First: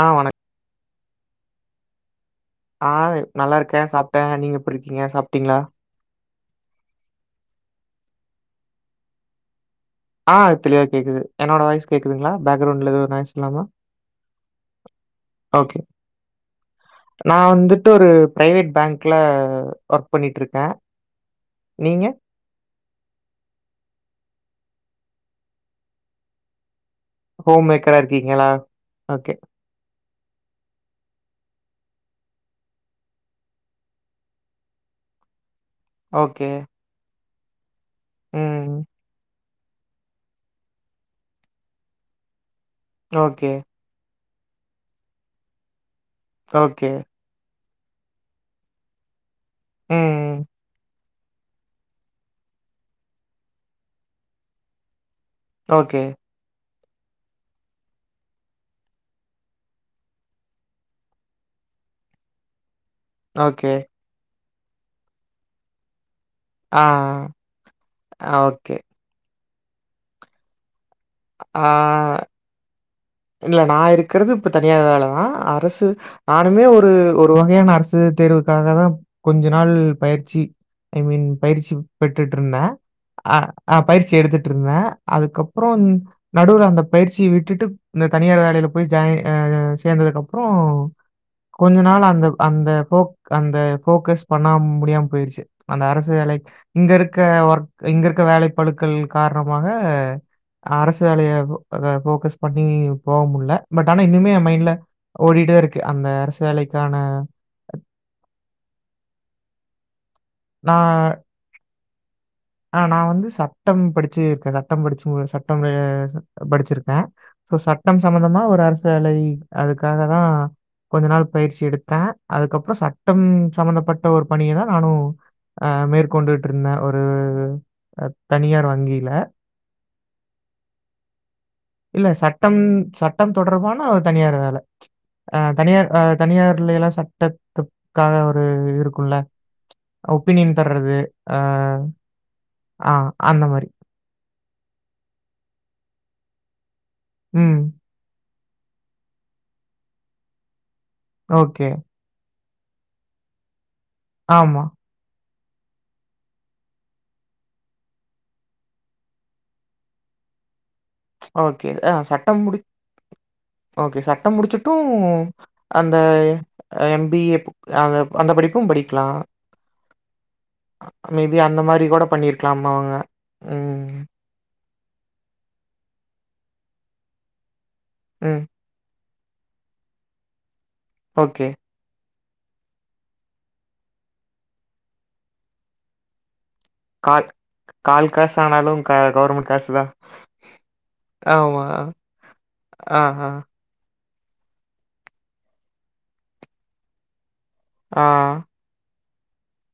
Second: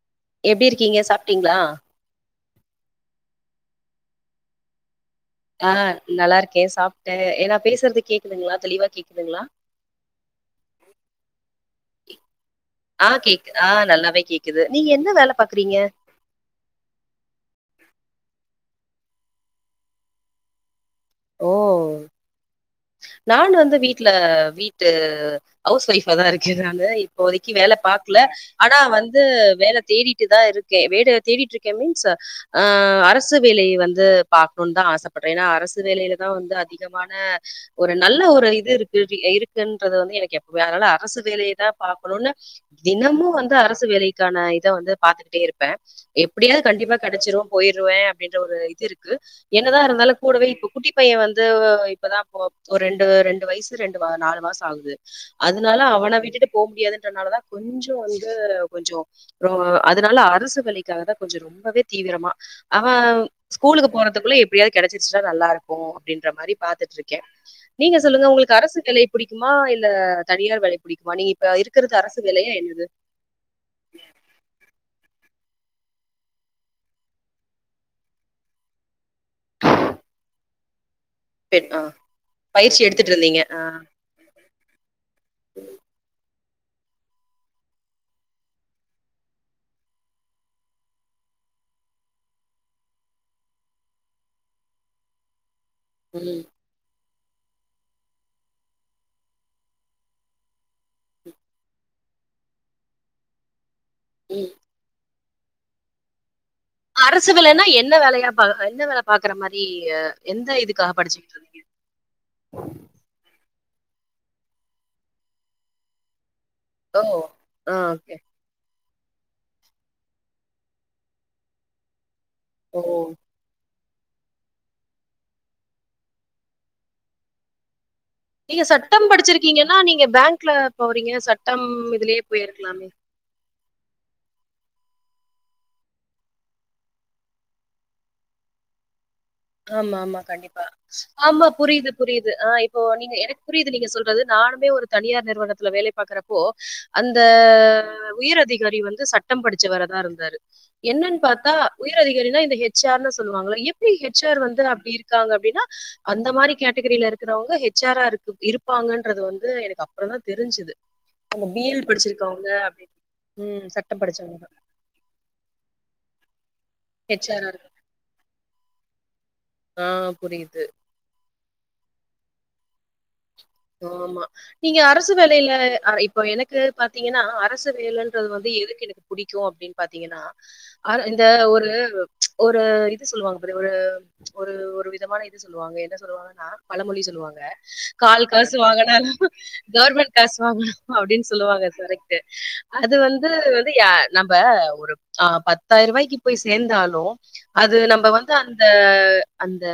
ஆ வணக் எப்டி இருக்கீங்க சாப் ட்டீங்களா ஆ நல்லாருக்கே சாப்ட்ட நீங்கெப்டிருக்கீங்க சாப் ஆ நல்லாருக் கே சாப்ட்ட ஏன்னா பேசுறது கேக்குதுங்ளா தெளிவா கேக்குதுங்ளா ஆஹ தெளிவா கேக்குது என்னோட வாய்ஸ் கேக்குதுங்களா பேக்கிரவுண்ட்ல ஆ கேக்கு எதுவுநாய்ஸ்லாம ஆ நல்லாவே கேக்குது நீங்க என்ன வேல பாக்குறீங்க ஒகே நா வந்துட்டு ஒரு பிரைவேட் பேங்ல க்ல ஒர்க் பண்ணிட்ருக்கே நீங்க நானு வந்து வீட்ல வீட்டு ஹவுஸ் ஒய்ஃபா தா ருக்க நானு இப்போதிக்கு ஹோம் வேல மேக்கரா பாக்ல இருக்கீங்களா? ஆனா வந்து ஓகே. வேல தேடிட் தா இருக்கே வேட தேடிட்ருக்கே மீன்ஸ் அ அரசு வேலய வந்து பாக்கன் தா ஆசப்பட்றே ஏன்னா அரசு வேலைல தா ஓகே. வந்து அதிகமான ஒரு நல்ல ஒரு ம். இது இருக்கு இருக் ன்றது வந்து எனக்கு எப்பவு அதனால அரசு வேலைய தா பாக்கணும்னு தினமு ஓகே. வந்து அரசு வேலை கான இத வந்து பாத்துக்கிட்டே இருப்ப எப்டியாவ்து ஓகே. கண்டிப்பா கடச்சிரு போயிருவ அப்டின்ற ஒரு இது இருக்கு என்னதா இருந்தாலு ம். கூடவே இப்ப குட்டி பைய வந்து இப்பதா ஓ ரெண்டு ரெண்டு வய்சு ரெண்டு நாலு மாச ஆகுது அதனால ஓகே. அவன விட்டுட்டு போ முடியாது னால தா கொஞ்சொ வந்து கொஞ்சொ ரோ அதனால அரசு வேலக்காகதா கொஞ்ச ரொம்பவே தீவிரமா அவ ஓகே. ஸ்கூலுக்கு போறதுக்குள்ள ப்டியாது கெடசிச்னா நல்லாருக்கு ப்டின்ற மாரி ஆ. பாத்துட்ருக் கே நீங்க சொல்லுங்க ஆ. உங்களுக்கு ஓகே. அரசு வேலை புடிக் மா இல்ல தனியார் வேலை புடிக்குமா நீங்க இப்ப இருக்குறது ஆ. அரசு வேலயா என்னது இல்ல நா இருக்குறது இப்ப தனியா வேலதா அரசு நானுமே ஒரு ஒரு வகையான அரசு தேர்வுக்காக தா கொஞ்ச நாள் பயிற்சி ஐ மீன் பெண் பயிற்சி ஆ பெட்டுட்டு இருந்தே பயிற்சி எடுத்துட்டு அ இருந்தீங்க ஆ அ பயிற்சி எடுத்து இருந்த அதுக்கப்புறோ நடுவுர் அந்த பயிற்சிய விட்டுட்டு இந்த தனியார் வேலயில போய் ஜாய் சேந்ததுக்கு அப்புறோ கொஞ்ச நாள் அந்த அந்த அந்த போக்கஸ் பண்ண முடியாம போயிருச்சு அந்த அரசு ம் வேலைக் இங்க இருக் ஒர்க இங்க இருக்க வேலை பழுக்கள் கார்ணமாக அரசு வேலய போக்கஸ் பண்ண இ போ முல்ல பட் ஆனா இன்னுமே என் ம் மைண்ட்ல ஓடிட்டே இருக்கு அந்த வேலைக்கான அரசு வேலன்னா என்ன வேலயா என்ன வேல பாக்குற மரி எந்த இதுக்காக படிச்சுக்கிட்ருந்தீங்க ஆ நா வந்து சப் சட்டம் படிச்சு இருக்க சட்டம் படிச்சு சட்டம் படிச்சிருக்கே ஓ சோ ஆ சட்டம் ஓகே சம்பந்தமா ஒரு அரசு சேலரி அதுக்காக தா கொஞ்சு நாள் பயிற்சி எடுத்தே அதுக்கப்புறோ ஓ சட்டம் சம்மந்தப்பட் ட ஒரு பணிய தா நானும் ஆ மேற்கொண்டுட்டு இருந்தே ஒரு ம் நீங்க சட்டம் படிச்சிருக்கீங்கன்னா நீங்க பேங்க்ல போறீங்க சட்டம் இல்ல இதுலயே சட்டம் போயிருக்கலாமே. சட்டம் தொடர்பான அவ தனியார் வேலை ம்ச் தனியார் தனியார்ல எல்லா சட்டத்துக்காக ஒரு இருக்குல ஆமா ஆமா கண்டிப்பா அ ஆமா புரியுது புரியுது ஆ இப் ஓ நீங்க எனக்கு அந்த மாரி. புரியுது நீங்க சொல்றது நானுமே ஒரு தனியார் நிறுவனத்துல வேலை பாக்குறப்போ அந்த ம். உயர்அதி காரி வந்து சட்டம் படிச்ச வரதா இருந்தாரு என்னன்னு பாத்தா ஓகே. உயர் அதிகாரனா ஹெச் ஆர் சொல்லுவாங்களா எப்பிடி ஹெச் ஆர் வந்து ஆமா. அப்படி இருக்காங்க அப்படின்னா அந்த மாரி கேட்டகரியில இருக்கிறவங்க ஹச் ஆர் ஆ இருப்பாங்ஙகன்றது வந்து எனக்கு அப்புறோ தா தெரிஞ்சுது ஓக்கே ஆ சட்டம் முடிச் ம். ஓக்கே படிச்சவங்க சட்டம் தான். முடிச்சுட்டு அந்த எம் பி ஏ ஹெச்ஆரா இருக்காங்க. ஆ அந்த படிப்பும் படிக்கலா ஆ புரியுது. மேபி அந்த மாரி கூட பண்ணிருக்கலாம் மவாங்க ஆமா நீங்க அரசு வேலையில ஆ இப்போ எனக்கு பாத்தீங்கன்னா அரசு வேலன்றது ம். வந்து எதுக்கு புடிக்கு அப்படின் பாத்தீங்கன்னா ஆ இந்த ஓகே. ஒரு ஒரு இது சொல்லுவாங்க ஒரு ஒரு ஒரு விதமான இது சொல்லுவாங்க என்ன சொல்லுவாங்கன்னா பழமொழி கால் சொல்லுவாங்க கால் காசு காஸு ஆனாலும் க வாங்குனாலு கவர்மெண்ட் காசு தான். கவர்மெண்ட் காசு வாங்கனு அப்டின்னு ஆமா. சொல்லுவாங்க கரெக்டு அது ஆஹா. வந்து வந்து ஆ நம்ம ஒரு ஆ பத்தாயிரூபாய்க்கு போய் சேந்தாலு அது ஆ. நம்ம வந்து அந்த அந்த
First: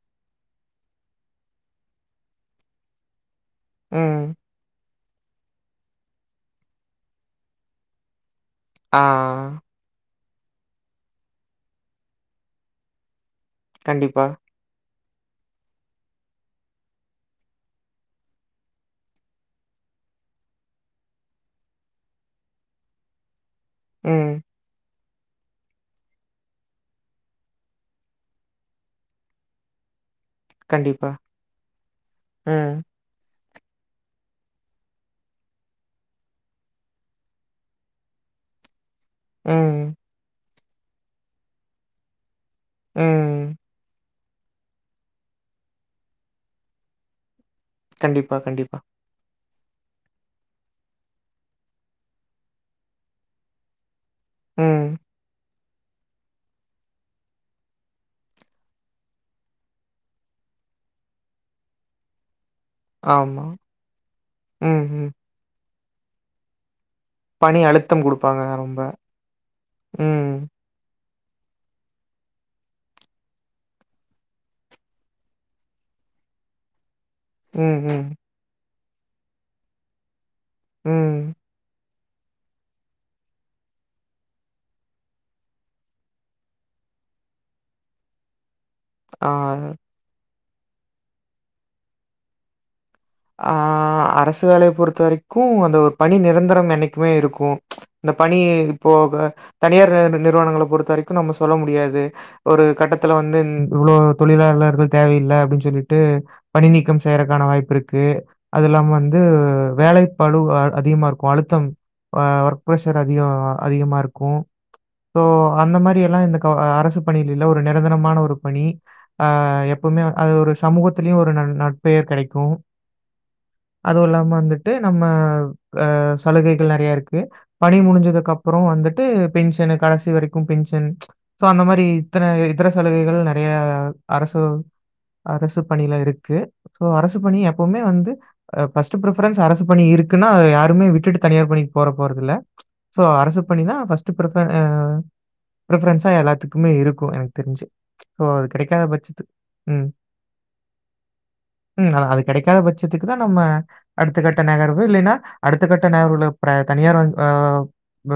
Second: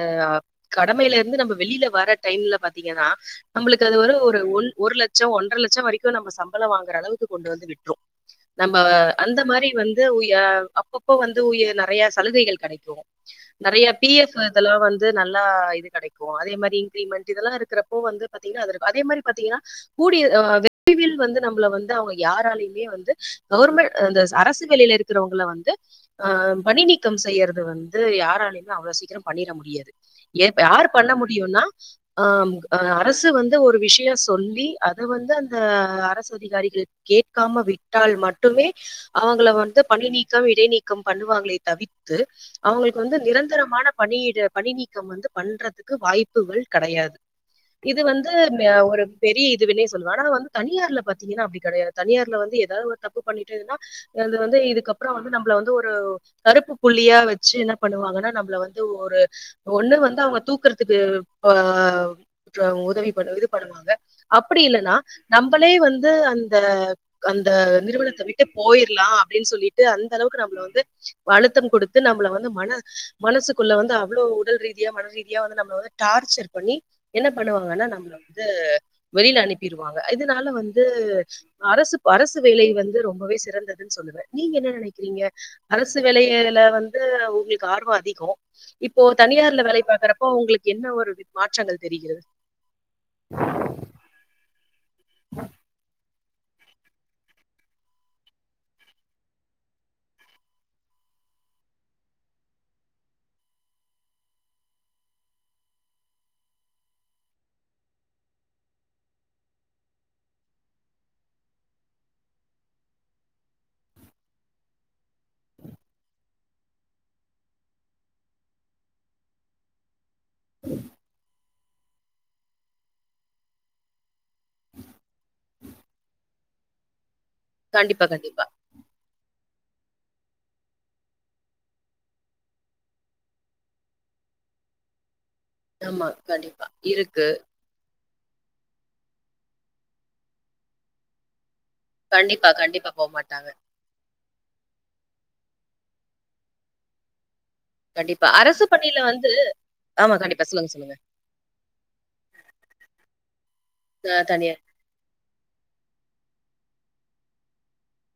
கடமைலருந்து நம்ம வெளில வர டைம்ல பாத்தீங்கன்னா நம்மளுக்கு அது வரு ம். ஒரு ஒன் ஒரு லட்ச் சோ ஒன்ற லட்சோ வரைக்கு நம்ப சம்பள வாங்குற அளவுக்கு கொண்டு வந்து விட்றோ நம்ப வ ஆ. அந்த மாரி வந்து உய் யா அப்பப்போ வந்து உயர் நெறைய சலுகைகள் கெடைக்கோ நெறைய பி கண்டிப்பா. எஃப் இதெல்லா வந் து நல்லா இது கெடைக்கோ அதே மாரி இன்க்ரிமெண்ட்டு இதெல்லா இருக்கிறப்போ வந்து பாத்தீங்கனா அதுருக்கோ அதே மாரி பாத்தீங்கனா கூடி யா வெற்றிவேல் வந்து நம்மள வந்து அவுங்க யாராலையுமே வந்து கவுர்மெண்ட் அ இந்த ம். ச அரசு வேலைல இரு குறவங்கள வந்து ஆ பணி நீக்கம் செய்யறது வந்து யாராலயுமே அவ்ளோ சீக்கிரம் பண்ணீற முடியாது யேர்ப் யார் கண்டிப்பா. பண்ண முடியுன்னா ஆம் ஆ ம், து வந்து ஒரு விஷயோ சொல்லி அத வந்து அந்த அரசு அதிகாரிகள் கேட்காம விட்டால் மட்டுமே அவுங்கள வந்து ம், பணி நீக்கம் இ டே நீக்கம் பண்ணுவாங்களே தவித்து அவுங்குளுக்கு வந்து ம். நிரந்தரமான பணியிட பணி நீக்கம் வந்து பண்றதுக்கு வாய்ப்புகள் கெடையாது இது வந்து கண்டிப்பா, கண்டிப்பா. மேயாவ் ஒரு பெரிய இ இது இவனே சொல்வானா வந்து தனியார்ல பாத்தீங்கனா அப்டி கெடையாது தனியார்ல வந்து ஏதா ஒரு தப்பு பண்ணிட்டேன என்து வந்து ம். இதுக்கப்பறோ வந்து நம் ப்ல வந்து ஒரு கருப்பு புள்ளியா வெச்சி என்ன பண்ணுவாங்கனா நம்மள வந்து ஒரு ஒன்னு வந்து அவுங்க தூக்கறதுக்கு வா றா அவு உதவி பண்ண ஆமா. இது பண்ணும்போது அப்பிடி ம், இல்லன்னா ம். நம்பளே வந்து து அந்த அந்த பணி அழுத்தம் நிறுவனந்த குடுப்பாங்க விட்டு ரொம்ப. போயிர்லா அப்டின்னு சொல்லிட்டு அந்த ம், அளவுக்கு நம்பள வந்து அழுத்தம் கொடுத்து நம்பள வந்து மன மனசுக்குள்ள வந்து அவ்ளோ உடல்ரீதியா மனரீதியா வந்து நம்பள வந்து டார்ச்சர் பண்ணி என்ன ம், பண்ணுவாங்கனா ம், நம்ல வந்து வெளில அனுப்பிருவாங்க இது தால வந்து ம். அரசு வ அரசு வேலை வந்து ரொம்பவே சிறந்ததுன்னு சொல்லுவே நீங்க என்ன நெனைக்கிறீங்க அரசு வேலையேயில வந்து உங்குளுக்கு ஆர்வோ அதிகோ இப்போ தனியார்ல ஆ. வேலை பாக்குற போ உங்ளுக்கு என்ன ஒரு வித் மாற்றங்கள் தெரிகிறது ஆ அரசு வேலைய பொறு த வரைக்கு அந்த ஒரு பணி நிரந் தரம் என்னிக்குமே இருக்கோ ச்ச இந்த பணி இதுப்போக தனியார் நி நிறுவனங்கள பொறுத்த வரைக்கும் நம்ம சொல்ல முடியாது ஒரு கட்டத்துல வந்து இந் இவ்ளோ தொழிலாளர்கள் தேவையில்லை அப்டின்னு சொல்லிட்டு பணி நீக்கம் செய்யறக்கான வாய்ப்பு இரு கு அது இல்லாம வந்து வேலை பழு அ அதிகமா இருக்கோ அழுத்தம் ஆ ஒர்க் பிரஸர் அதிக அதிகமா இருக்கோ சோ அந்த மாரி எல்லா இந்த கவு அ அரசு பணில இல்ல ஒரு நிரந்தரமான ஒரு பணி ஆ எப்புமே அது ஒரு சமூகத்திலையு ஒரு நன் ந பேர் கெடைக்கும் அதுவு இல்லாம வந்துட்டு நம்ம ஆஹ் சலுகைகள் நறையா இருக்கு பணி கண்டிப்பா முடிஞ்சதுக்கு கண்டிப்பா அப்புற வந்துட்டு பென்ஷனுக் கடைசி வரைக்கு பென்ஷன் சோ அந்த மாரி இத்தன இதர சலுகைகள் நறைய அரசு அரசு பணியில ஆமா இருக்கு கண்டிப்பா சோ அரசு இருக்கு பணி எ ப்பவுமே வந்து ஃபஸ்ட் பிரிஃபெரென்ஸ் அரசு பணி இருக்குன்னா அத யாருமே விட்டுட்டு தனியார் பணி போற போறது இல்ல கண்டிப்பா கண்டிப்பா சோ போக அரசு மாட்டாங்க பணி தா ஃபஸ்ட்டு பிரிஃபெ அ பிரிஃபெரென்ஸா எல்லாத்துக்குமே இருக்கு எனக்கு தெரிஞ்சு. ஸோ கண்டிப்பா அது அரசு கிடைக்காத பணியில பட்சத்து வந்து ம். ஆமா கண்டிப்பா சொல்லுங்க சொல்லுங்க ம். அதான் அது கிடைக்காத பட்சத்துக்கு தா நம்ம அடுத்த அஹ் கட்ட தனியார் நகர்வு இல்லனா அடுத்த கட்ட நகர்வுல இப்ப தனியார் ஆஹ்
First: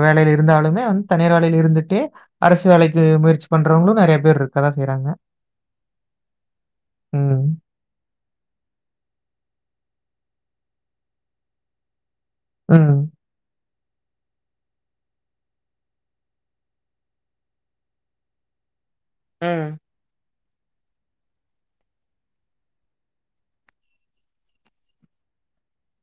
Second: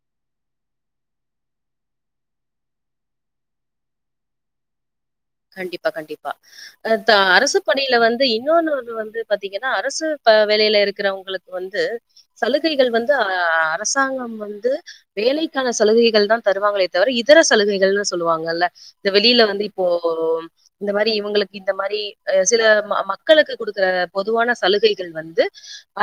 வேலையில இருந்தாலுமே வந்து தனியார் வேலையில இருந்துட்டே அரசு வேலைக்கு முயற்சி பண்றவங்களு நறைய பேர் இருக்கதா செய்யறாங்க கண்டிப்பா கண்டிப்பா ஆஹ் த ம். அரசு பணியில வந்து இன்னொன்னு வந்து இப்ப பாத்தீங்கன்னா அரசு ப வேலையில இருக்கிறவங்களுக்கு வந்து சலுகைகள் ம். வந்து அ அரசாங்கம் வந்து வேலைக்கான சலுகைகள் தான் தருவாங்களே தவிர இதர சலுகைகள்ன்னு சொல்லுவாங்கல்ல இந்த வெளியில வந்து ம். இப்போ போ இந்த மாதிரி இவங்களுக்கு இந்த மாரி சில மக்களுக்கு குடுக்குற பொதுவான சலுகைகள் வந்து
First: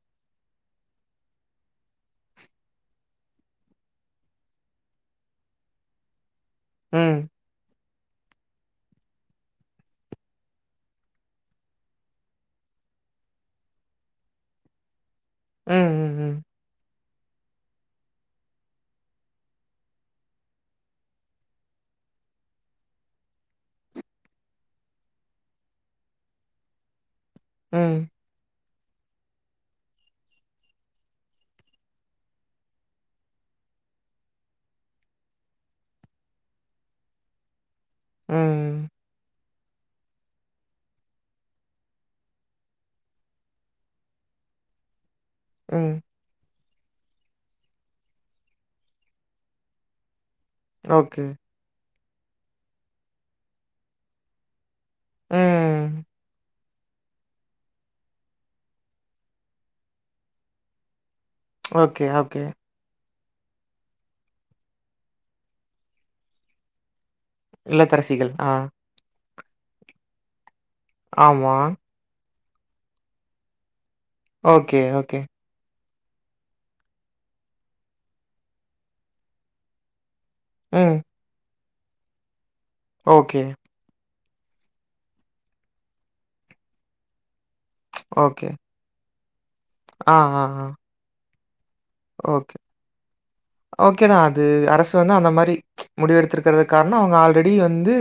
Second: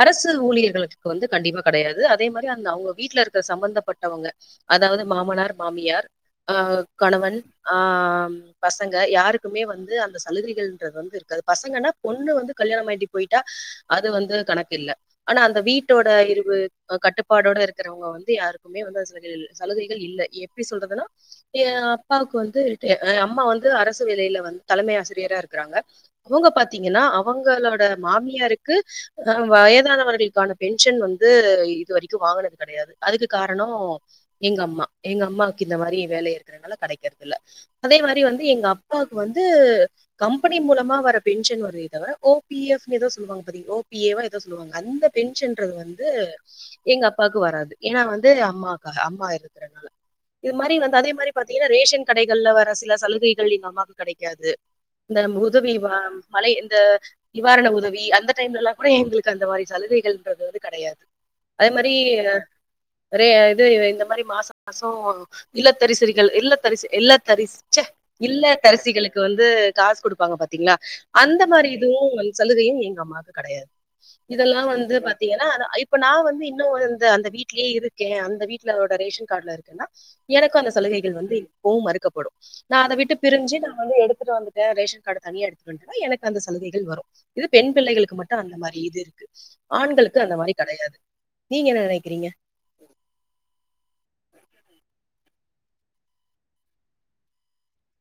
அரசு ஊழியர்களுக்கு வந்து கண்டிப்பா கெடையாது அதே மாரி அந்த அவுங்க வீட்டுல இருக்கிற சம்பந்தப்பட்டவங்க அதாவது மாமனார் மாமியார் ஆஹ் ம். கணவன் ஆஹ் அம் பசங்க யாருக்குமே வந்து அந்த சலுகைகள்ன்றது வந்து இருக்காது பசங்கன்னா பொண்ணு வந்து கல்யாணம் ஆயிட்டு போயிட்டா அது வந்து கணக்கு இல்ல ஆனா அந்த ம். வீட்டோட ம். இருவு கட்டுப்பாடோட இருக்கிறவங்க வந்து யாருக்குமே வந்து அந்த சலுகைகள் இல்லை எப்படி சொல்றதுன்னா எ அப்பாவுக்கு வந்து அம்மா வந்து து அரசு வேலையில வந்து தலைமை ஆசிரியரா இருக்கறாங்க அவுங்க பாத்தீங்கன்னா அவுங் அவங்களோட ம். மாமியாருக்கு கு வயதானவர்களுக்கான பென்ஷன் வந்து இது வரைக்கு வாங்குனது கடையாது அதுக்கு காரண எங்க அம்மா எங்க அம்மாக்கு இந்த மாரி வேலை இருக்கனால கடைக்கறதில்ல அதே எங்க ம். அப்பாவுக்கு வந் து கம்பெனி மூலமா வர பென்ஷன் ஒரு இது ஓ பி எஃப் னு எதுவோ சொல்லுவாங்க பா ஓ பி ஏ வோ ஏதோ சொல்லுவாங்க அந்த பென்ஷன்றது ம். வந்து எங்க அப்பாவுக்கு வராது ஏன்னா வந்து அம்மாக்காக அம்மா இருக்கறனால இது மாரி வந்து அதே ஓகே. மாரி பாத்தீங்கன்னா ரேஷன் கடைகள்ல வர சில சலுகை கள் எங்கம்மாக்கு கெடைக்காது இந்த நம் உதவி ம். வ வளையல் இந்த நிவாரண உதவி அந்த டைம்லல்லா கூட எங்களுக்கு அந்த மாரி சலுகைகள்ன்றது வந்து கடையாது அது மாரி ஓகே, ஓகே. நெறைய இது இந்த மாரி மாசம் மாசம் இல்லத்தரிசரிகள் இல்லத்தரிச இல்ல தரிச இல்லத்தரசிகள். இல்ல ஆ. தரிசிளுக்கு க்கு வந்து காசு குடுப்பாங்க பாத்த ங்களா அந்த ஆமா. மாரி இதுவும் வந்து சலுகையு எங்க அம்மாக்கு கெடையாது இதெல்லா ஓகே, வந்து ஓகே. பாத்தீங்கன்னா இப்ப நா வந்து இன்னு வந்து அந்த வீட்லேயே இருக்கே அந்த வீட்டுலோட ரேஷன் கார்டுல இருக்கேன்னா எனக்கான ம். சலுகைகள் வந்து இப்பவும் மறுக்கப்படும் நா அத விட்டு ஓகே, பிரிஞ்சு நா வந்து எடு வந்துட்டு ரேஷன் கார்டு தனியா எடுத்துக்கன்னா எனக்கு அந்த சலுகைகள் வரும் இது பெண் பிள்ளைகளுக்கு மட்டு ஓகே. அந்த மாரி இது இருக்கு ஆ, ஆண்களுக்கு அந்த ஆ, மாரி ஆ. கெடையாது நீங்க என்ன நெனைக்கிறீங்க ஓகேதா அது அரசு வந்து அந்த மாரி முடிவு எடுத்திருக்கிறது காரணம் அவங்க ஆல்ரெடி வந்து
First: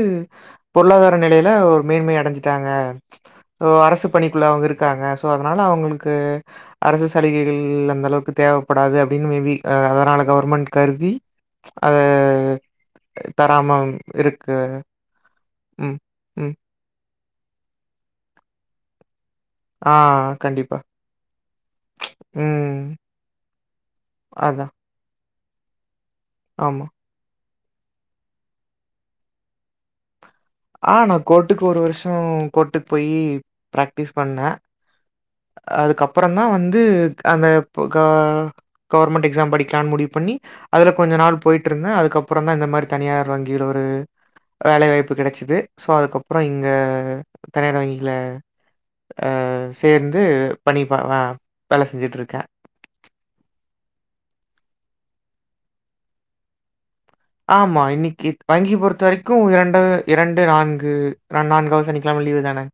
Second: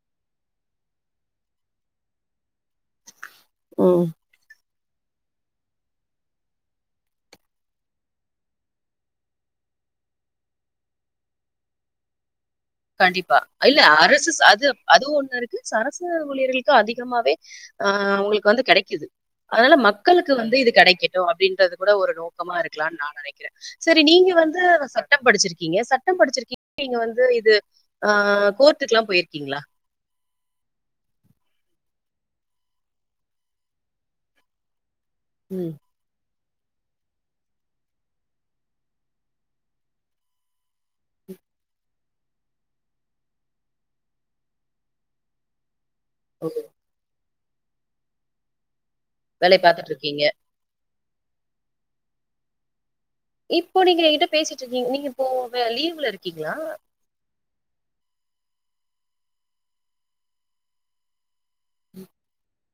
பொருளாதார நிலையில ஒரு மேன்மை அடஞ்சி ட்டாங்க ம் அரசு பணிக்குள்ள அவங்க இருக்கு இருக்காங்க அதனால அவங்களுக்கு அரசு சலுகைகள் அந்த அளவுக்கு தேவப்படாது அப்டின்னு மேபி அதனால கவர்மெண்ட் கருதி அத கண்டிப்பா தராம இல்ல அரசு இருக்கு. அது அதுவு ஒண்ணு இருக்கு ம், அரசு ம். ஊழியர்களுக்கு அதிகமாவே ஆஹ் அவ்ங்ளுக்கு வந்து கெடைக்குது அதால ஆ மக்களுக்கு வந்து இது கண்டிப்பா. கெடைக்கட்டு அப்டின்றது கூட ஒரு நோக்கமா ம். இருக்கலாம்னு நா நெனைக்கிறே செரி நீங்க வந்து அதான். சட்டம் படிச்சிருக்க இருக்கீங்க சட்டம் படிச்சிருக்கீங்க ஆமா. நீங்க வந்து இது ஆஹ் கோர்ட்டுக்குல்லா போயிருக்கீங்ளா ஆஹ் நா கோர்ட்டுக் ஒரு வருஷம் கோர்ட்டுக் போய் பிராக்டிஸ் பண்ணே ம். அதுக்கப்புறம் தா வந்து அந்த க கவர்மெண்ட் எக்ஸாம் படிக்லான்னு முடிவு பண்ணி அதில் கொஞ்சநாள் போய்ட்டிருந்தே அதுக்கப்புறம் தா இந்த மாரி தனியார் வங்கியில ஒரு வேலை வாய்ப்பு கெடச்சிது சோ அதுக்கப்புறோ ஓ! இங்க தனியார் வங்கில வேலை பாத்திட்ரு இருந்து பண்ணி இப்பவா வேல செஞ்சுட்ருக்கே இப்போ நீங்க என்கிட்ட பேசிட்ருக்கீங்க நீங்க இப்போ லீவ்ல இருக்கீங்ளா ஆமா இன்னைக்கி வங்கி பொறுத்த வரைக்கு இரண்டு இரண்டு நான்கு நா நான்காவது சனிக்கிழம லீவு தானே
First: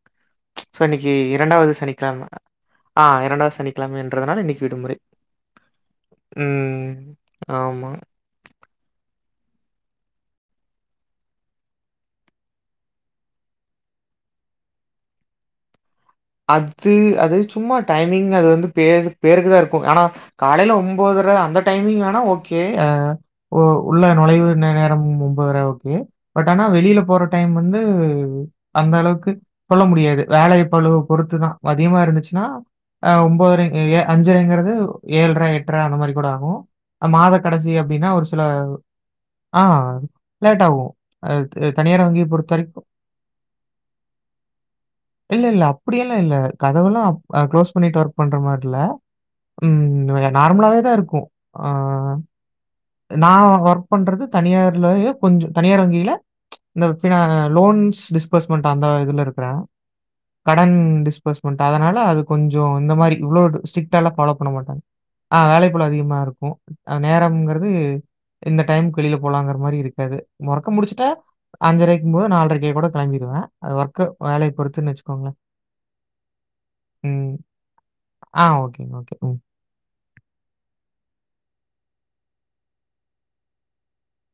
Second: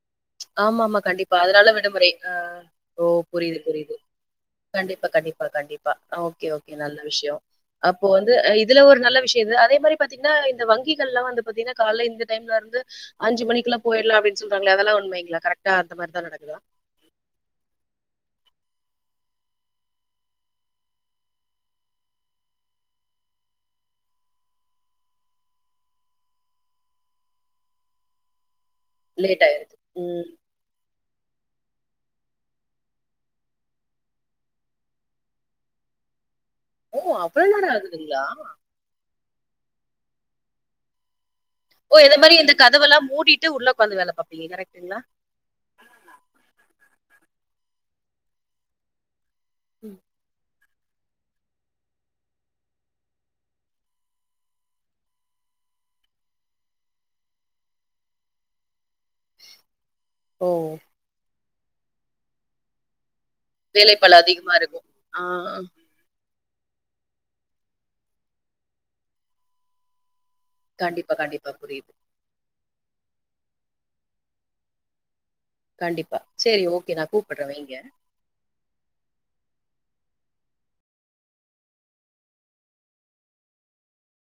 ஸோ, ஆமா ஆமா இன்னைக்கு கண்டிப்பா அதனால விடுமுறை சனிக்கிழமை. ஆ ஆ ஓ புரியுது புரியுது சனிக்கிழமைன்றதுனால இன்னைக்கு விடுமுறை. கண்டிப்பா கண்டிப்பா கண்டிப்பா ஓக்கே ஓக்கே ம். நல்ல விஷயோ ஆமா. அப்போ வந்து இதுல ஒரு நல்ல விஷயோ ஏது அதே மாரி பாத்தீங்கன்னா இந்த வங்கிகள்லா வந்து பாத்தீங்கனா கால இந்த டைம் இருந்து அஞ்சு மணிக்குல போயிர்லா அப்டினு சொல்றாங்ளே அதெல்லா உண்மை கரெக்டா அத்து அது சும்மா டைமிங் அது வந்து பேரு பேருக்குதா இருக்கும் ஆனா காலைல ஒம்போதரை அந்த டைமிங் ஆனா ஓக்கே உள்ள நுழைவு நேரம் ஒம்போதர ஓக்கே பட் ஆனா வெளியில போற டைம் வந்து அந்த அளவுக்கு லேட் ஆயிருது. சொல்ல முடியாது ம். வேலை பழு பொறுத்துதா மதியமா இருந்துச்சுனா ஒம்போதரை ஏ அஞ்சரைங்கிறது ஏழ்ர எட்ர அந்த மாரி கூட ஆகு ஓ! மாத அவ்வளோ கடைசி நேரம் அப்டின்னா ஆகுதுங்களா? ஒரு சில ஆ லேட் ஆகு ஓ இது மாரி இந்த கதவெல்லாம் மூடிட்டு உள்ள உட்காந்து வேலை பாப்பீங்க கரெக்டுங்ளா கதவெல்லா க்ளோஸ் பண்ணிட்டு ஒர்க் பண்ற மாரில்ல ம் நார்மலாவே இருக்கும் ஆ நா ஒர்க் பண்றது தனியார்லயே கொஞ்சு தனியார் வங்கியில இந்த பி லோன் டிஸ்பர்ஸ்மெண்ட் அந்த இதுல இருக்றே ஓ! கடன் டிஸ்பஸ் பட் அதனால அது கொஞ்சு இந்த மாரி இவ்ளோ ஸ்டிரிக்டாலா வேலைப்பளு ஃபாலோ பண்ண அதிகமா மாட்டாங்க இருக்கும். ஆ வேலை பளு அதிகமா இருக்கு நேரம்ங்கிறது இந்த டைம் வேளியில போலாங்கற மாதிரி இருக்காது வர்க்க முடிச்சட்டா கண்டிப்பா, கண்டிப்பா. புரியுது. அஞ்சரைக்கு போது நாலரை கூட கிளம்பிடுவே வர்க்கு வேலைய பொறுத்துன்னு வச்சுக்கோங்களே கண்டிப்பா சேரி ஓக்கே நா கூப்பிடுறே வைங்க ஆ ஓகேங்க, ஓகே. ம்.